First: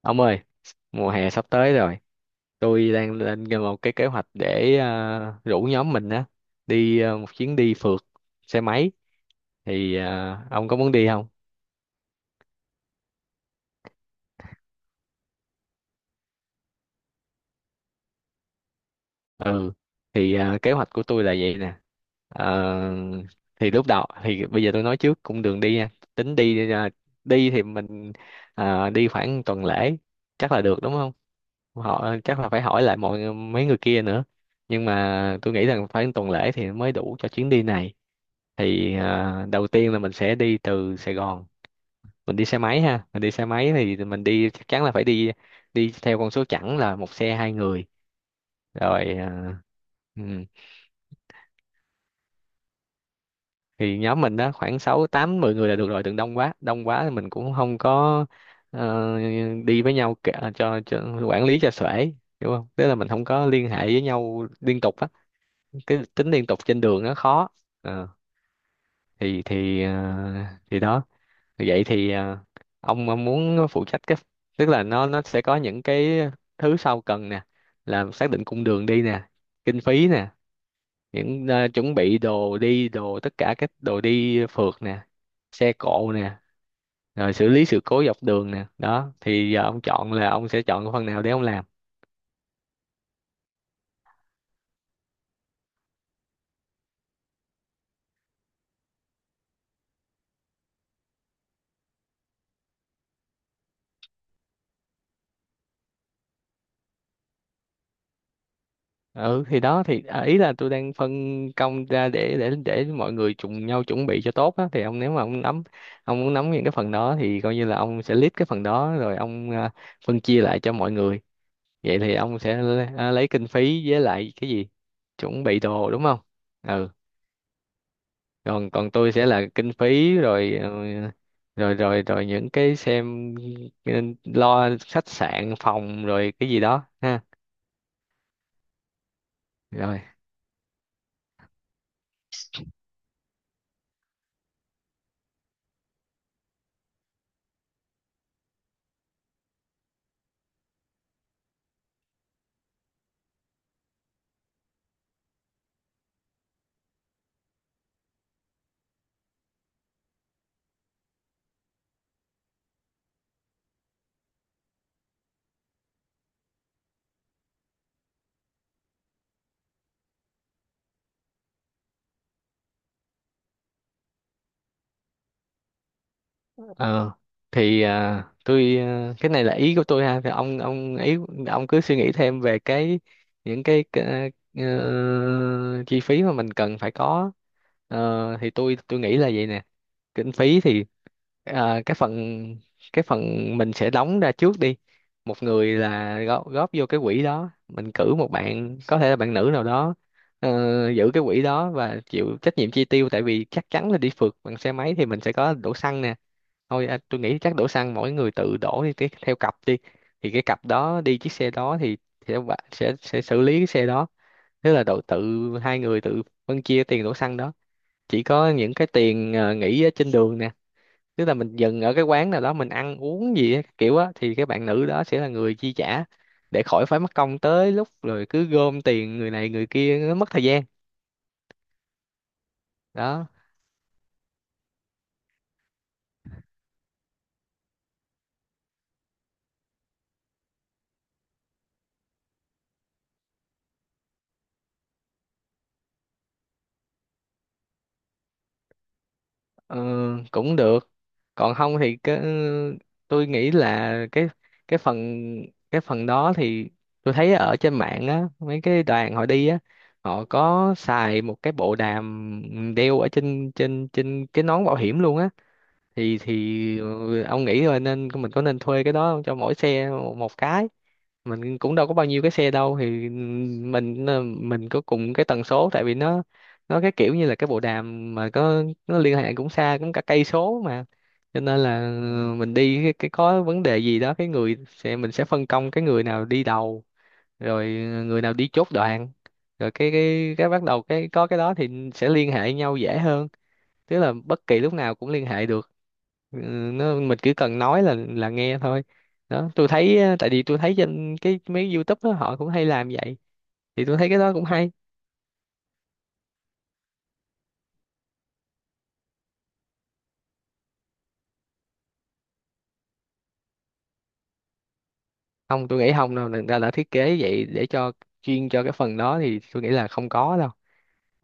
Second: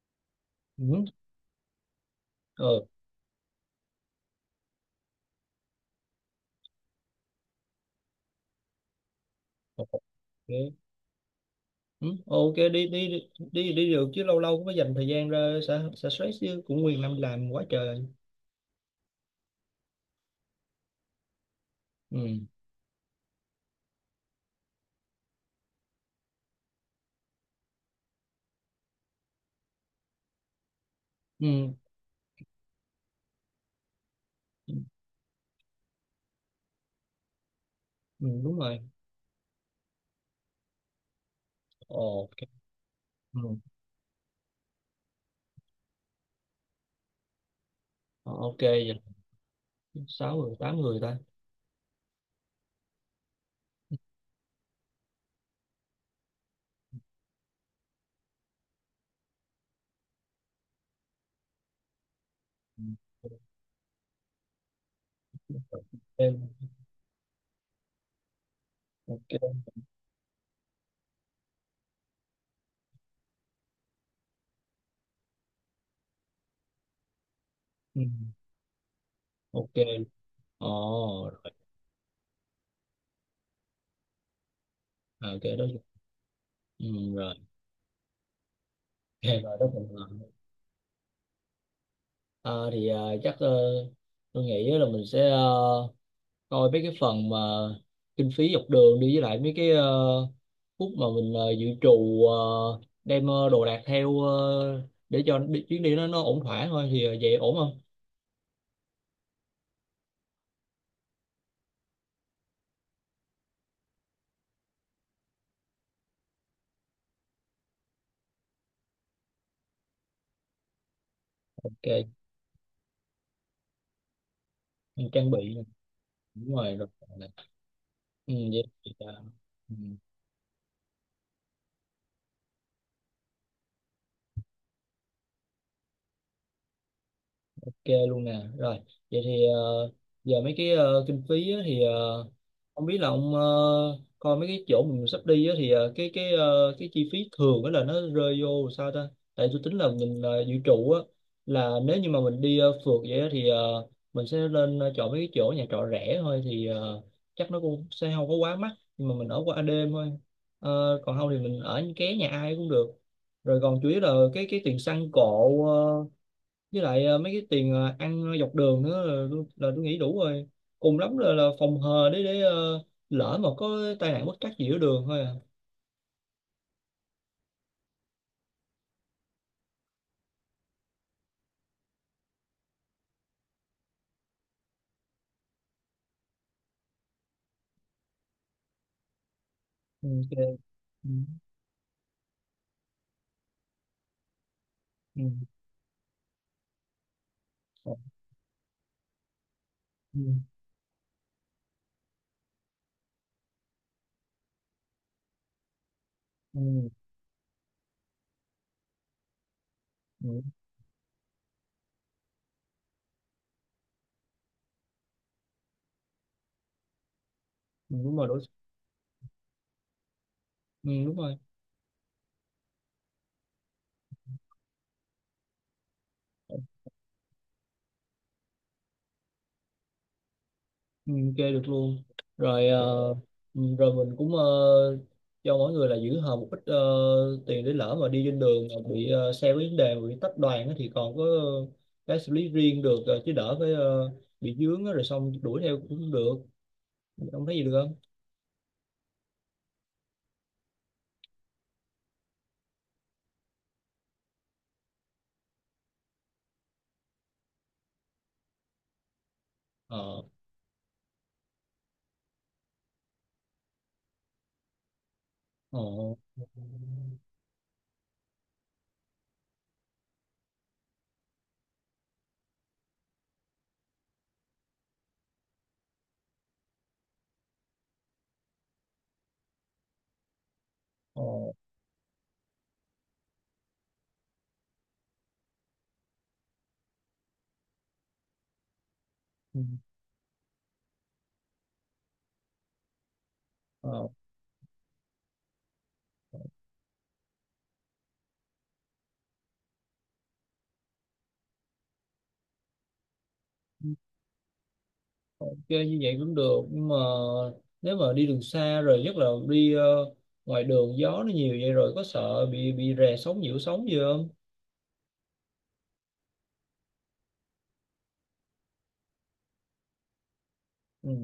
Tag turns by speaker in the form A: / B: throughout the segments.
A: Ông ơi,
B: Ừ.
A: mùa hè sắp tới rồi.
B: Ừ.
A: Tôi đang lên một cái kế hoạch để rủ nhóm mình á đi một chuyến đi phượt xe máy. Thì
B: Ok.
A: ông có muốn đi không?
B: Ừ. Ok, đi đi đi đi đi được chứ, lâu lâu cũng phải dành thời gian ra xả xả stress chứ, cũng nguyên năm làm quá trời.
A: Ừ, thì kế hoạch của tôi là vậy nè.
B: Ừ.
A: Ờ, thì lúc đầu thì bây giờ tôi nói trước cũng đường đi nha. Tính đi đi thì mình đi khoảng tuần lễ, chắc là được đúng không?
B: Ừ.
A: Họ chắc là phải hỏi lại mọi mấy người kia nữa,
B: Ừ,
A: nhưng mà tôi nghĩ rằng phải tuần lễ thì mới đủ cho chuyến đi này.
B: ừ, đúng rồi.
A: Thì đầu tiên là mình sẽ đi từ Sài Gòn, mình
B: Ok.
A: đi xe máy ha, mình đi
B: Ừ.
A: xe máy thì mình đi chắc chắn là phải đi, đi theo con số chẵn là một xe hai người.
B: Ờ, ok vậy.
A: Rồi ừ.
B: Sáu người tám người ta.
A: Thì nhóm mình đó khoảng sáu tám 10 người là được rồi, đừng đông quá, đông quá thì mình cũng không có ờ, đi với nhau cả, cho quản lý cho xuể, hiểu không?
B: Ừ.
A: Tức là mình không có liên hệ với nhau liên tục á, cái tính liên
B: Em.
A: tục trên đường nó khó. Ờ, thì
B: Ok.
A: thì ờ, thì đó, vậy thì ông muốn phụ trách cái, tức là nó sẽ có những cái thứ sau cần nè:
B: Ừ.
A: là xác định cung đường đi nè,
B: Ok.
A: kinh phí nè,
B: Ồ,
A: những
B: rồi.
A: chuẩn bị đồ đi đồ, tất cả các đồ đi phượt nè,
B: Ờ, ok đó.
A: xe cộ nè,
B: Ừ,
A: rồi
B: rồi.
A: xử lý sự cố dọc đường nè. Đó
B: Ok
A: thì
B: rồi
A: giờ
B: đó
A: ông
B: mình
A: chọn
B: làm.
A: là ông sẽ chọn cái phần nào để ông làm.
B: Ờ, thì chắc tôi nghĩ là mình sẽ coi mấy cái phần mà kinh phí dọc đường đi với lại mấy cái phút mà mình dự trù đem đồ đạc theo để cho chuyến đi nó ổn thỏa thôi thì vậy ổn không?
A: Ừ, thì đó thì ý là tôi đang phân công ra để mọi người cùng nhau chuẩn bị cho tốt á. Thì ông, nếu mà ông nắm, ông muốn nắm những cái phần đó thì coi như là ông sẽ lead cái phần đó, rồi ông phân chia lại cho mọi người. Vậy
B: Ok,
A: thì ông sẽ lấy kinh phí với lại cái gì,
B: mình trang
A: chuẩn
B: bị
A: bị
B: nè.
A: đồ đúng không?
B: Đúng rồi rồi.
A: Ừ,
B: Ừ, vậy
A: còn còn
B: thì,
A: tôi sẽ là kinh
B: ừ.
A: phí, rồi rồi những cái xem, ừ, lo khách sạn phòng rồi cái gì đó ha.
B: Ok luôn nè. Rồi, vậy thì
A: Rồi.
B: giờ mấy cái kinh phí á, thì không biết là ông coi mấy cái chỗ mình sắp đi á, thì cái chi phí thường á là nó rơi vô sao ta? Tại tôi tính là mình dự trù á, là nếu như mà mình đi phượt vậy á, thì mình sẽ lên chọn mấy cái chỗ nhà trọ rẻ thôi thì chắc nó cũng sẽ không có quá mắc, nhưng mà mình ở qua đêm thôi. Ờ, còn không thì mình ở ké nhà ai cũng được. Rồi còn chủ yếu là cái tiền xăng cộ với lại mấy cái tiền ăn dọc đường nữa là, là tôi nghĩ đủ rồi, cùng lắm là phòng hờ để lỡ mà có tai nạn bất trắc gì ở đường thôi à.
A: Ờ, thì tôi, cái này là ý của tôi ha, thì ông ý, ông cứ suy nghĩ thêm về cái những cái chi phí mà mình cần phải có. Thì tôi nghĩ là vậy nè.
B: Ừ,
A: Kinh
B: ok.
A: phí thì
B: Ừ,
A: à, cái phần cái phần mình sẽ đóng ra trước đi,
B: ừ,
A: một người là góp vô cái quỹ đó, mình cử một bạn có thể là bạn nữ nào đó
B: ừ,
A: giữ cái quỹ đó và chịu trách nhiệm chi tiêu. Tại vì chắc chắn là đi phượt bằng xe máy thì mình sẽ có đổ xăng nè,
B: ừ,
A: thôi tôi nghĩ chắc đổ xăng mỗi người tự đổ đi, cái theo cặp đi, thì
B: ừ,
A: cái cặp đó đi chiếc xe đó thì sẽ sẽ xử lý cái xe đó, tức là đổ tự, hai người tự phân chia tiền đổ xăng đó.
B: ừ, đúng
A: Chỉ
B: rồi đủ.
A: có những cái tiền nghỉ ở trên đường nè,
B: Ừ, đúng
A: tức là
B: rồi.
A: mình dừng ở cái quán nào đó mình ăn uống gì á, kiểu á, thì cái bạn nữ đó sẽ là người chi trả, để khỏi phải mất công tới lúc rồi cứ gom tiền người này người kia, nó mất thời gian.
B: Ừ, chơi được luôn. Rồi, ờ,
A: Đó.
B: ừ, rồi mình cũng cho mỗi người là giữ hờ một ít tiền, để lỡ mà đi trên đường mà bị xe có vấn đề mà bị tách đoàn á thì còn có cái xử lý riêng được, chứ đỡ phải bị dướng á, rồi xong đuổi theo cũng không được, không thấy gì được không.
A: Ờ, Cũng được. Còn không thì cái, tôi nghĩ là cái phần cái phần đó thì tôi thấy ở trên mạng á, mấy cái đoàn họ đi á,
B: Ờ,
A: họ có xài một cái bộ đàm đeo ở trên trên trên cái nón bảo hiểm luôn á.
B: ờ,
A: Ông nghĩ thôi, nên mình có nên thuê cái đó không? Cho mỗi xe một một cái. Mình cũng đâu có bao nhiêu cái xe đâu, thì ừ, mình có cùng cái tần số, tại vì nó cái kiểu như là cái bộ đàm mà có, nó liên hệ cũng xa, cũng cả cây số mà.
B: ờ.
A: Cho nên là ừ, mình đi cái có vấn đề gì đó, cái người sẽ, mình sẽ phân công cái người nào đi đầu, rồi ừ, người nào đi chốt đoạn,
B: Ừ,
A: rồi cái bắt đầu cái có cái đó thì sẽ liên hệ nhau dễ hơn, tức
B: ờ,
A: là bất kỳ lúc nào cũng liên hệ được. Ừ, nó mình chỉ cần nói là nghe thôi. Đó tôi thấy tại vì tôi thấy trên cái mấy YouTube đó họ cũng hay làm vậy, thì tôi thấy cái đó cũng hay.
B: ok như vậy cũng được, nhưng mà nếu mà đi đường xa rồi nhất là đi ngoài đường gió nó nhiều vậy rồi, có sợ bị rè sóng nhiễu sóng gì không.
A: Không, tôi nghĩ không đâu, người ta đã thiết kế vậy để cho, chuyên cho cái phần đó thì tôi nghĩ là không có đâu.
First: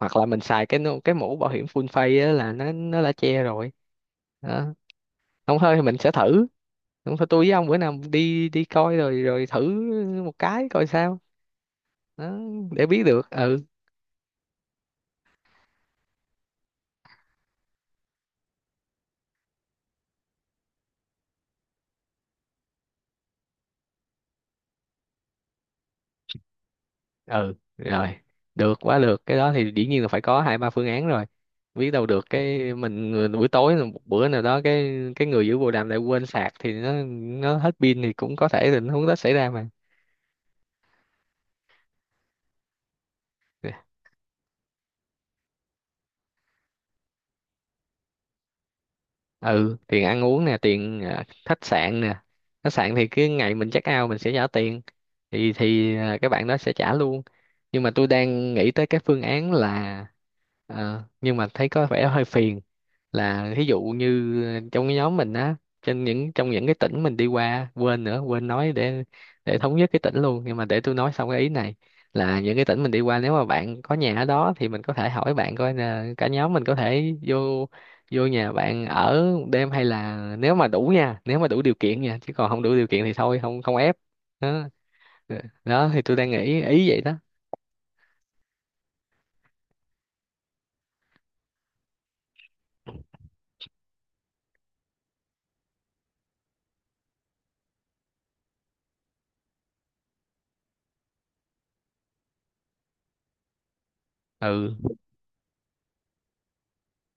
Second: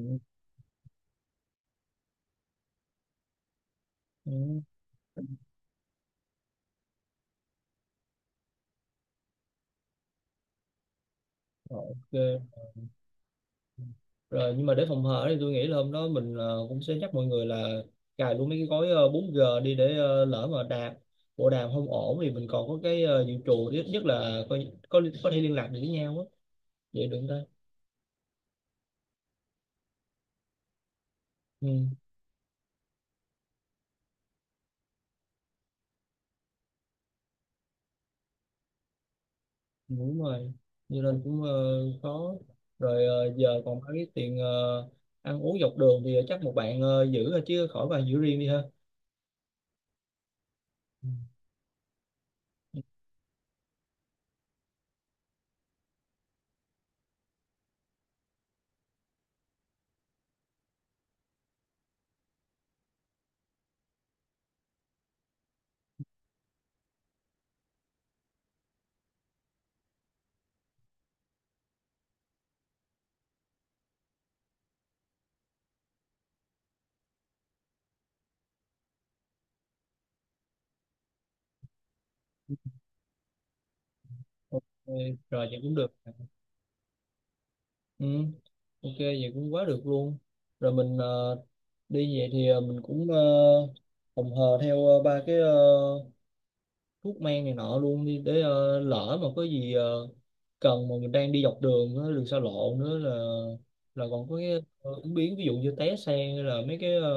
A: Hoặc là mình xài cái cái mũ bảo hiểm full face á là nó đã che rồi.
B: ừ.
A: Đó. Không thôi thì mình sẽ thử, không thôi tôi với ông bữa nào đi đi coi, rồi rồi thử một cái coi sao.
B: Rồi,
A: Đó,
B: ok
A: để biết được. Ừ,
B: rồi. Nhưng mà để phòng hờ thì tôi nghĩ là hôm đó mình cũng sẽ nhắc mọi người là cài luôn mấy cái gói 4G đi để lỡ mà bộ đàm không ổn thì mình còn có cái dự trù, ít nhất là có thể liên lạc được với nhau á, vậy được không ta.
A: ừ, rồi, được quá. Được cái đó thì dĩ nhiên là phải có hai ba phương án rồi,
B: Ừ,
A: biết đâu được cái mình buổi tối là một bữa nào đó cái người giữ bồ đàm lại quên sạc thì nó hết pin, thì cũng có thể tình huống đó xảy ra mà.
B: đúng rồi. Như nên cũng khó. Rồi giờ còn có cái tiền ăn uống dọc đường thì chắc một bạn giữ thôi chứ khỏi bạn giữ riêng đi ha.
A: Ừ, tiền ăn uống nè, tiền
B: Ừ,
A: khách sạn nè. Khách sạn thì cái ngày mình check out mình sẽ trả tiền, thì các bạn đó sẽ trả luôn. Nhưng mà tôi đang nghĩ tới cái phương án là nhưng mà thấy có vẻ hơi phiền, là thí dụ như trong cái nhóm mình á, trên những trong những cái tỉnh mình đi qua, quên nữa quên nói, để thống nhất cái tỉnh luôn, nhưng mà để tôi nói xong cái ý này. Là những cái tỉnh mình đi qua, nếu mà bạn có nhà ở đó thì mình có thể hỏi bạn coi là cả nhóm mình có thể vô, vô nhà bạn ở một đêm, hay là nếu mà đủ nha, nếu mà đủ điều kiện nha, chứ còn không đủ điều kiện thì thôi, không, không ép. Đó.
B: ok rồi vậy cũng
A: Đó
B: được.
A: thì tôi đang nghĩ ý vậy đó.
B: Ừ, ok vậy cũng quá được luôn. Rồi mình đi về thì mình cũng phòng hờ theo ba cái thuốc men này nọ luôn đi, để lỡ mà có gì cần, mà mình đang đi dọc đường á, đường xa lộ nữa là còn có cái
A: Ừ,
B: ứng biến, ví dụ như té xe hay là mấy cái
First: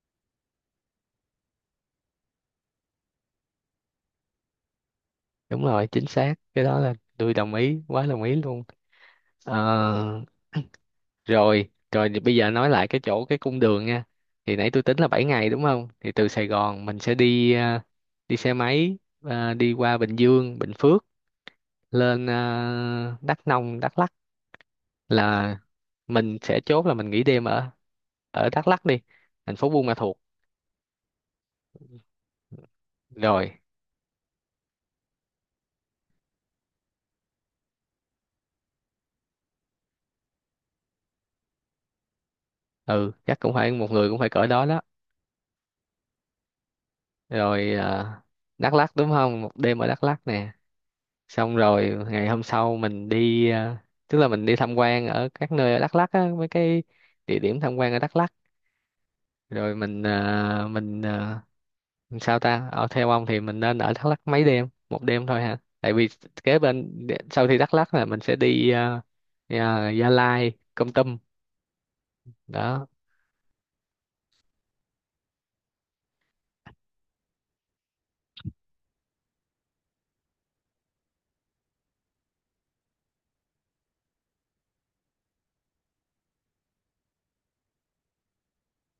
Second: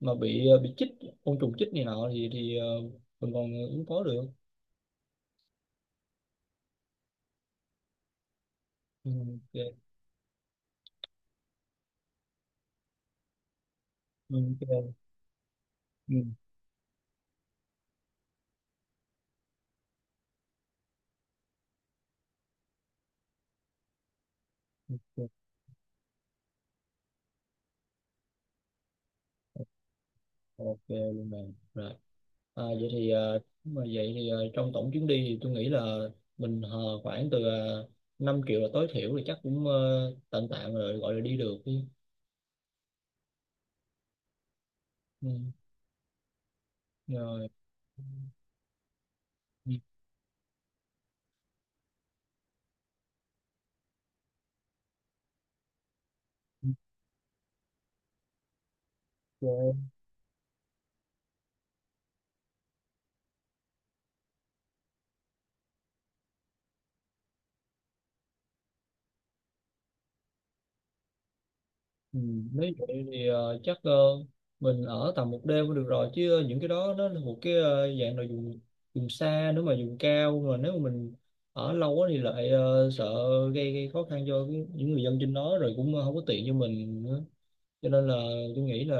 B: mà bị bị chích côn trùng chích này nọ thì mình còn ứng phó được.
A: đúng rồi chính xác, cái đó là tôi đồng ý quá đồng ý luôn.
B: Ừ, ok.
A: Ờ Rồi, rồi thì bây giờ nói lại cái chỗ cái cung đường nha.
B: Ừ,
A: Thì nãy tôi tính
B: ok.
A: là 7 ngày đúng không? Thì
B: Ừ,
A: từ Sài Gòn mình sẽ đi, đi xe máy đi qua Bình Dương, Bình Phước, lên Đắk Nông, Đắk Lắk,
B: ok.
A: là mình sẽ chốt là mình nghỉ đêm ở ở Đắk Lắk đi, thành phố Buôn Ma Thuột.
B: Ok luôn bạn rồi. À, vậy thì ờ,
A: Rồi,
B: mà vậy thì ờ, trong tổng chuyến đi thì tôi nghĩ là mình hờ khoảng từ uh, 5 triệu là tối thiểu, thì chắc cũng tạm tạm rồi, gọi là đi được đi.
A: ừ, chắc cũng phải một người cũng phải cỡ đó đó.
B: Ừ. Rồi.
A: Rồi Đắk Lắk đúng không? Một
B: Ừ,
A: đêm ở Đắk Lắk nè. Xong rồi ngày hôm sau mình đi tức là mình đi tham quan ở các nơi ở Đắk Lắk á, mấy cái địa điểm tham quan ở Đắk Lắk. Rồi
B: ok.
A: mình sao ta, ở theo ông thì mình nên ở Đắk Lắk mấy đêm, một đêm thôi hả, tại vì kế bên sau khi Đắk Lắk là mình sẽ đi Gia Lai, Kon Tum.
B: Ừ, nếu
A: Đó.
B: vậy thì chắc mình ở tầm một đêm cũng được rồi, chứ những cái đó nó là một cái dạng là vùng vùng xa, nếu mà vùng cao mà nếu mà mình ở lâu quá thì lại sợ gây khó khăn cho những người dân trên đó, rồi cũng không có tiện cho mình nữa, cho nên là tôi nghĩ là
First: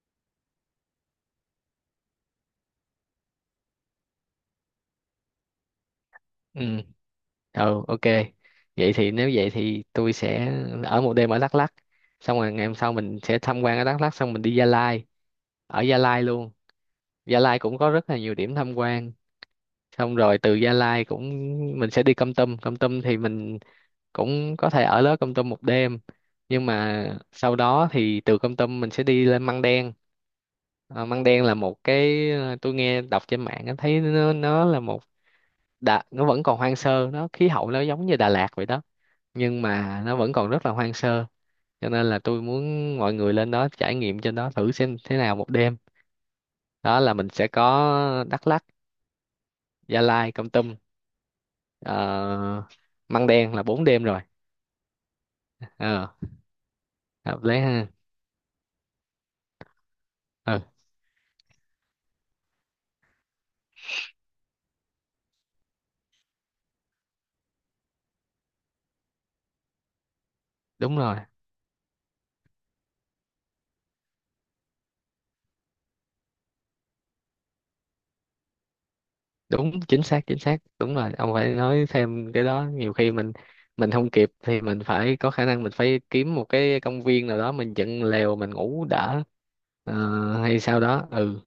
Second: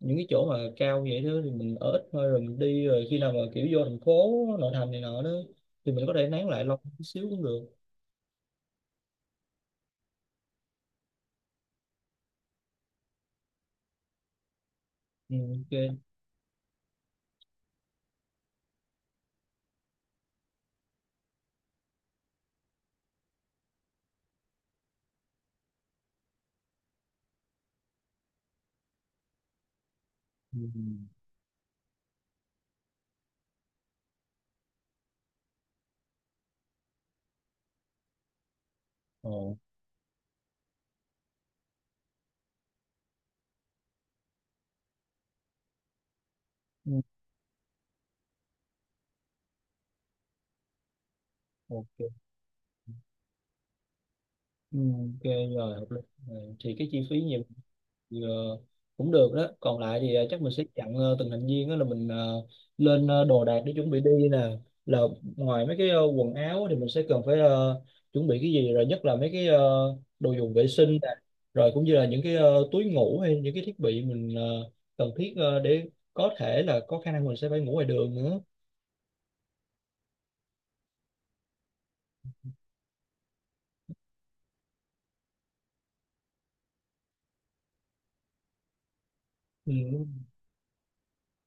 B: những cái chỗ mà cao vậy đó thì mình ở ít thôi rồi mình đi, rồi khi nào mà kiểu vô thành phố nội thành này nọ đó thì mình có thể nán
A: Ừ,
B: lại lâu chút xíu cũng được.
A: ừ, ok. vậy thì Nếu vậy thì tôi sẽ ở một đêm ở Đắk Lắk, xong rồi ngày hôm sau mình sẽ tham quan ở Đắk Lắk xong mình đi Gia Lai,
B: Ừ,
A: ở
B: ok.
A: Gia Lai luôn. Gia Lai cũng có rất là nhiều điểm tham quan, xong rồi từ Gia Lai cũng mình sẽ đi Kon Tum. Kon Tum thì mình cũng có thể ở đó Kon Tum một đêm, nhưng mà sau đó thì từ Kon Tum mình sẽ đi lên Măng Đen.
B: Ừ.
A: Măng Đen là một cái tôi nghe đọc trên mạng á, thấy nó là một, nó vẫn còn hoang sơ, nó khí hậu nó giống như Đà Lạt vậy đó,
B: Ồ,
A: nhưng mà nó vẫn còn rất là hoang sơ. Cho nên là tôi muốn mọi người lên đó trải nghiệm, trên đó thử xem thế nào, một đêm.
B: ừ,
A: Đó là mình sẽ có Đắk Lắk, Gia Lai, Kon Tum,
B: ok.
A: ờ, măng đen là 4 đêm rồi.
B: Ừ, ok rồi hợp lý.
A: ờ
B: Rồi, thì cái chi phí
A: Hợp
B: nhiều
A: lý ha.
B: thì, cũng được đó, còn lại thì chắc mình
A: Ừ,
B: sẽ chặn từng thành viên đó, là mình lên đồ đạc để chuẩn bị đi nè, là ngoài mấy cái quần áo thì mình sẽ cần phải chuẩn bị cái gì, rồi nhất là mấy cái đồ dùng vệ sinh
A: đúng
B: nè,
A: rồi,
B: rồi cũng như là những cái túi ngủ hay những cái thiết bị mình cần thiết để có thể là có khả năng mình sẽ phải ngủ ngoài đường nữa.
A: đúng chính xác, chính xác, đúng rồi. Ông phải nói thêm cái đó, nhiều khi mình không kịp thì mình phải có khả năng, mình phải kiếm một cái công viên nào đó mình dựng lều mình ngủ đỡ.
B: Ừ.
A: Hay sao đó. Ừ.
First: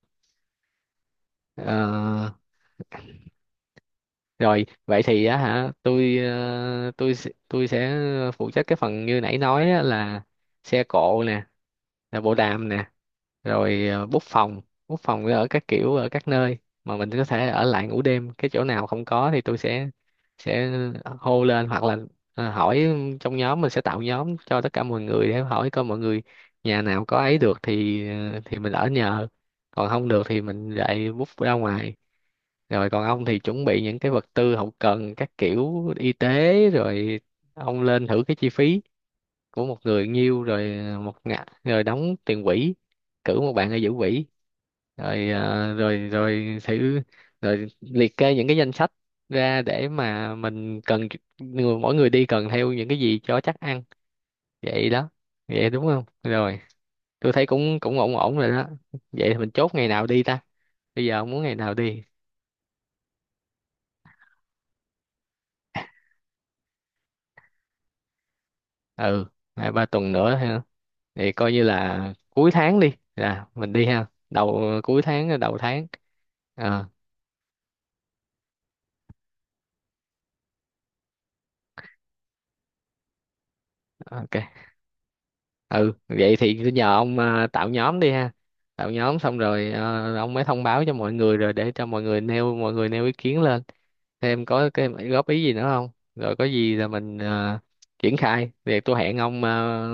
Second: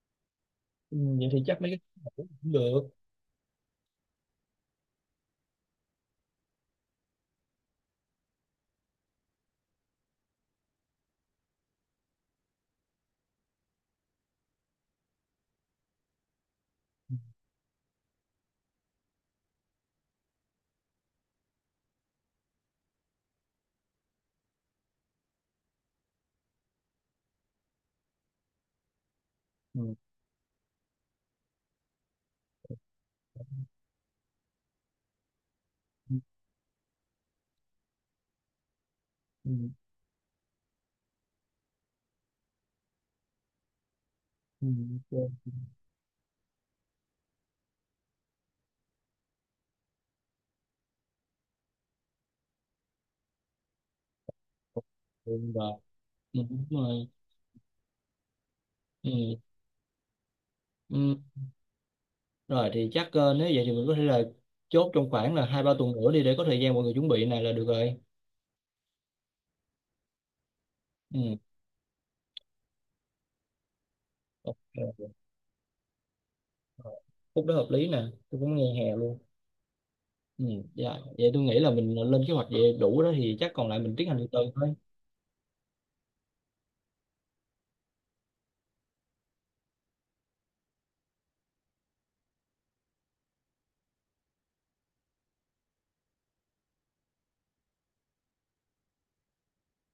B: Ừ, vậy thì chắc mấy cái cũng
A: Ờ,
B: được.
A: Rồi, vậy thì á hả, tôi tôi sẽ phụ trách cái phần như nãy nói á, là xe cộ nè, là bộ đàm nè, rồi bút phòng ở các kiểu, ở các nơi mà mình có thể ở lại ngủ đêm. Cái chỗ nào không có thì tôi sẽ hô lên, hoặc là hỏi trong nhóm. Mình sẽ tạo nhóm cho tất cả mọi người để hỏi coi mọi người nhà nào có ấy được thì thì mình ở nhờ, còn
B: Ừ.
A: không được thì mình lại bút ra ngoài. Rồi còn ông thì chuẩn bị những cái vật tư hậu cần các kiểu y
B: Ừ.
A: tế, rồi ông lên thử cái chi phí
B: Ừ.
A: của một người nhiêu, rồi một ngã, rồi đóng tiền quỹ, cử một bạn ở giữ quỹ, rồi
B: Ừ.
A: rồi rồi thử, rồi liệt kê những cái danh sách ra để mà mình cần, mỗi người đi cần theo những cái gì cho chắc ăn.
B: Ok.
A: Vậy đó,
B: Ừ,
A: vậy
B: rồi.
A: đúng không,
B: Ừ,
A: rồi
B: đúng rồi.
A: tôi thấy cũng cũng ổn ổn rồi đó.
B: Ừ.
A: Vậy thì mình chốt ngày nào đi ta, bây giờ
B: Ừ.
A: ông muốn ngày nào đi?
B: Rồi thì chắc nếu vậy thì mình có thể là chốt trong khoảng là hai ba tuần nữa đi, để có thời gian mọi người chuẩn bị này là được rồi.
A: Ừ, hai ba tuần nữa ha. Thì
B: Ừ.
A: coi như là cuối tháng đi, là mình đi ha,
B: Ok.
A: đầu cuối tháng, đầu tháng. Ờ,
B: Rồi. Khúc đó hợp lý nè, tôi cũng nghe hè luôn. Ừ. Dạ. Vậy tôi nghĩ là mình lên kế hoạch vậy đủ đó, thì chắc còn lại mình tiến hành từ từ
A: ok.
B: thôi.
A: Ừ, vậy thì cứ nhờ ông tạo nhóm đi ha, tạo nhóm xong rồi ông mới thông báo cho mọi người, rồi để cho mọi người nêu, mọi người nêu ý kiến lên thêm, có cái góp ý gì nữa không. Rồi có gì là mình triển khai. Thì tôi hẹn ông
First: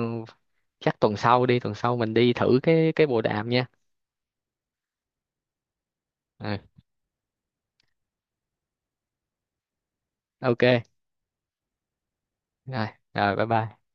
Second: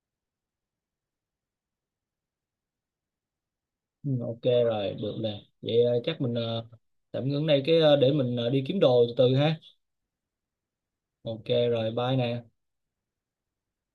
A: chắc tuần sau đi, tuần sau mình đi thử cái bộ đàm nha.
B: Ừ. Ok rồi, được nè. Vậy chắc mình
A: Ừ,
B: tạm ngưng đây cái để mình đi kiếm đồ từ từ ha.
A: ok,
B: Ok rồi, bye nè.
A: rồi rồi, bye bye.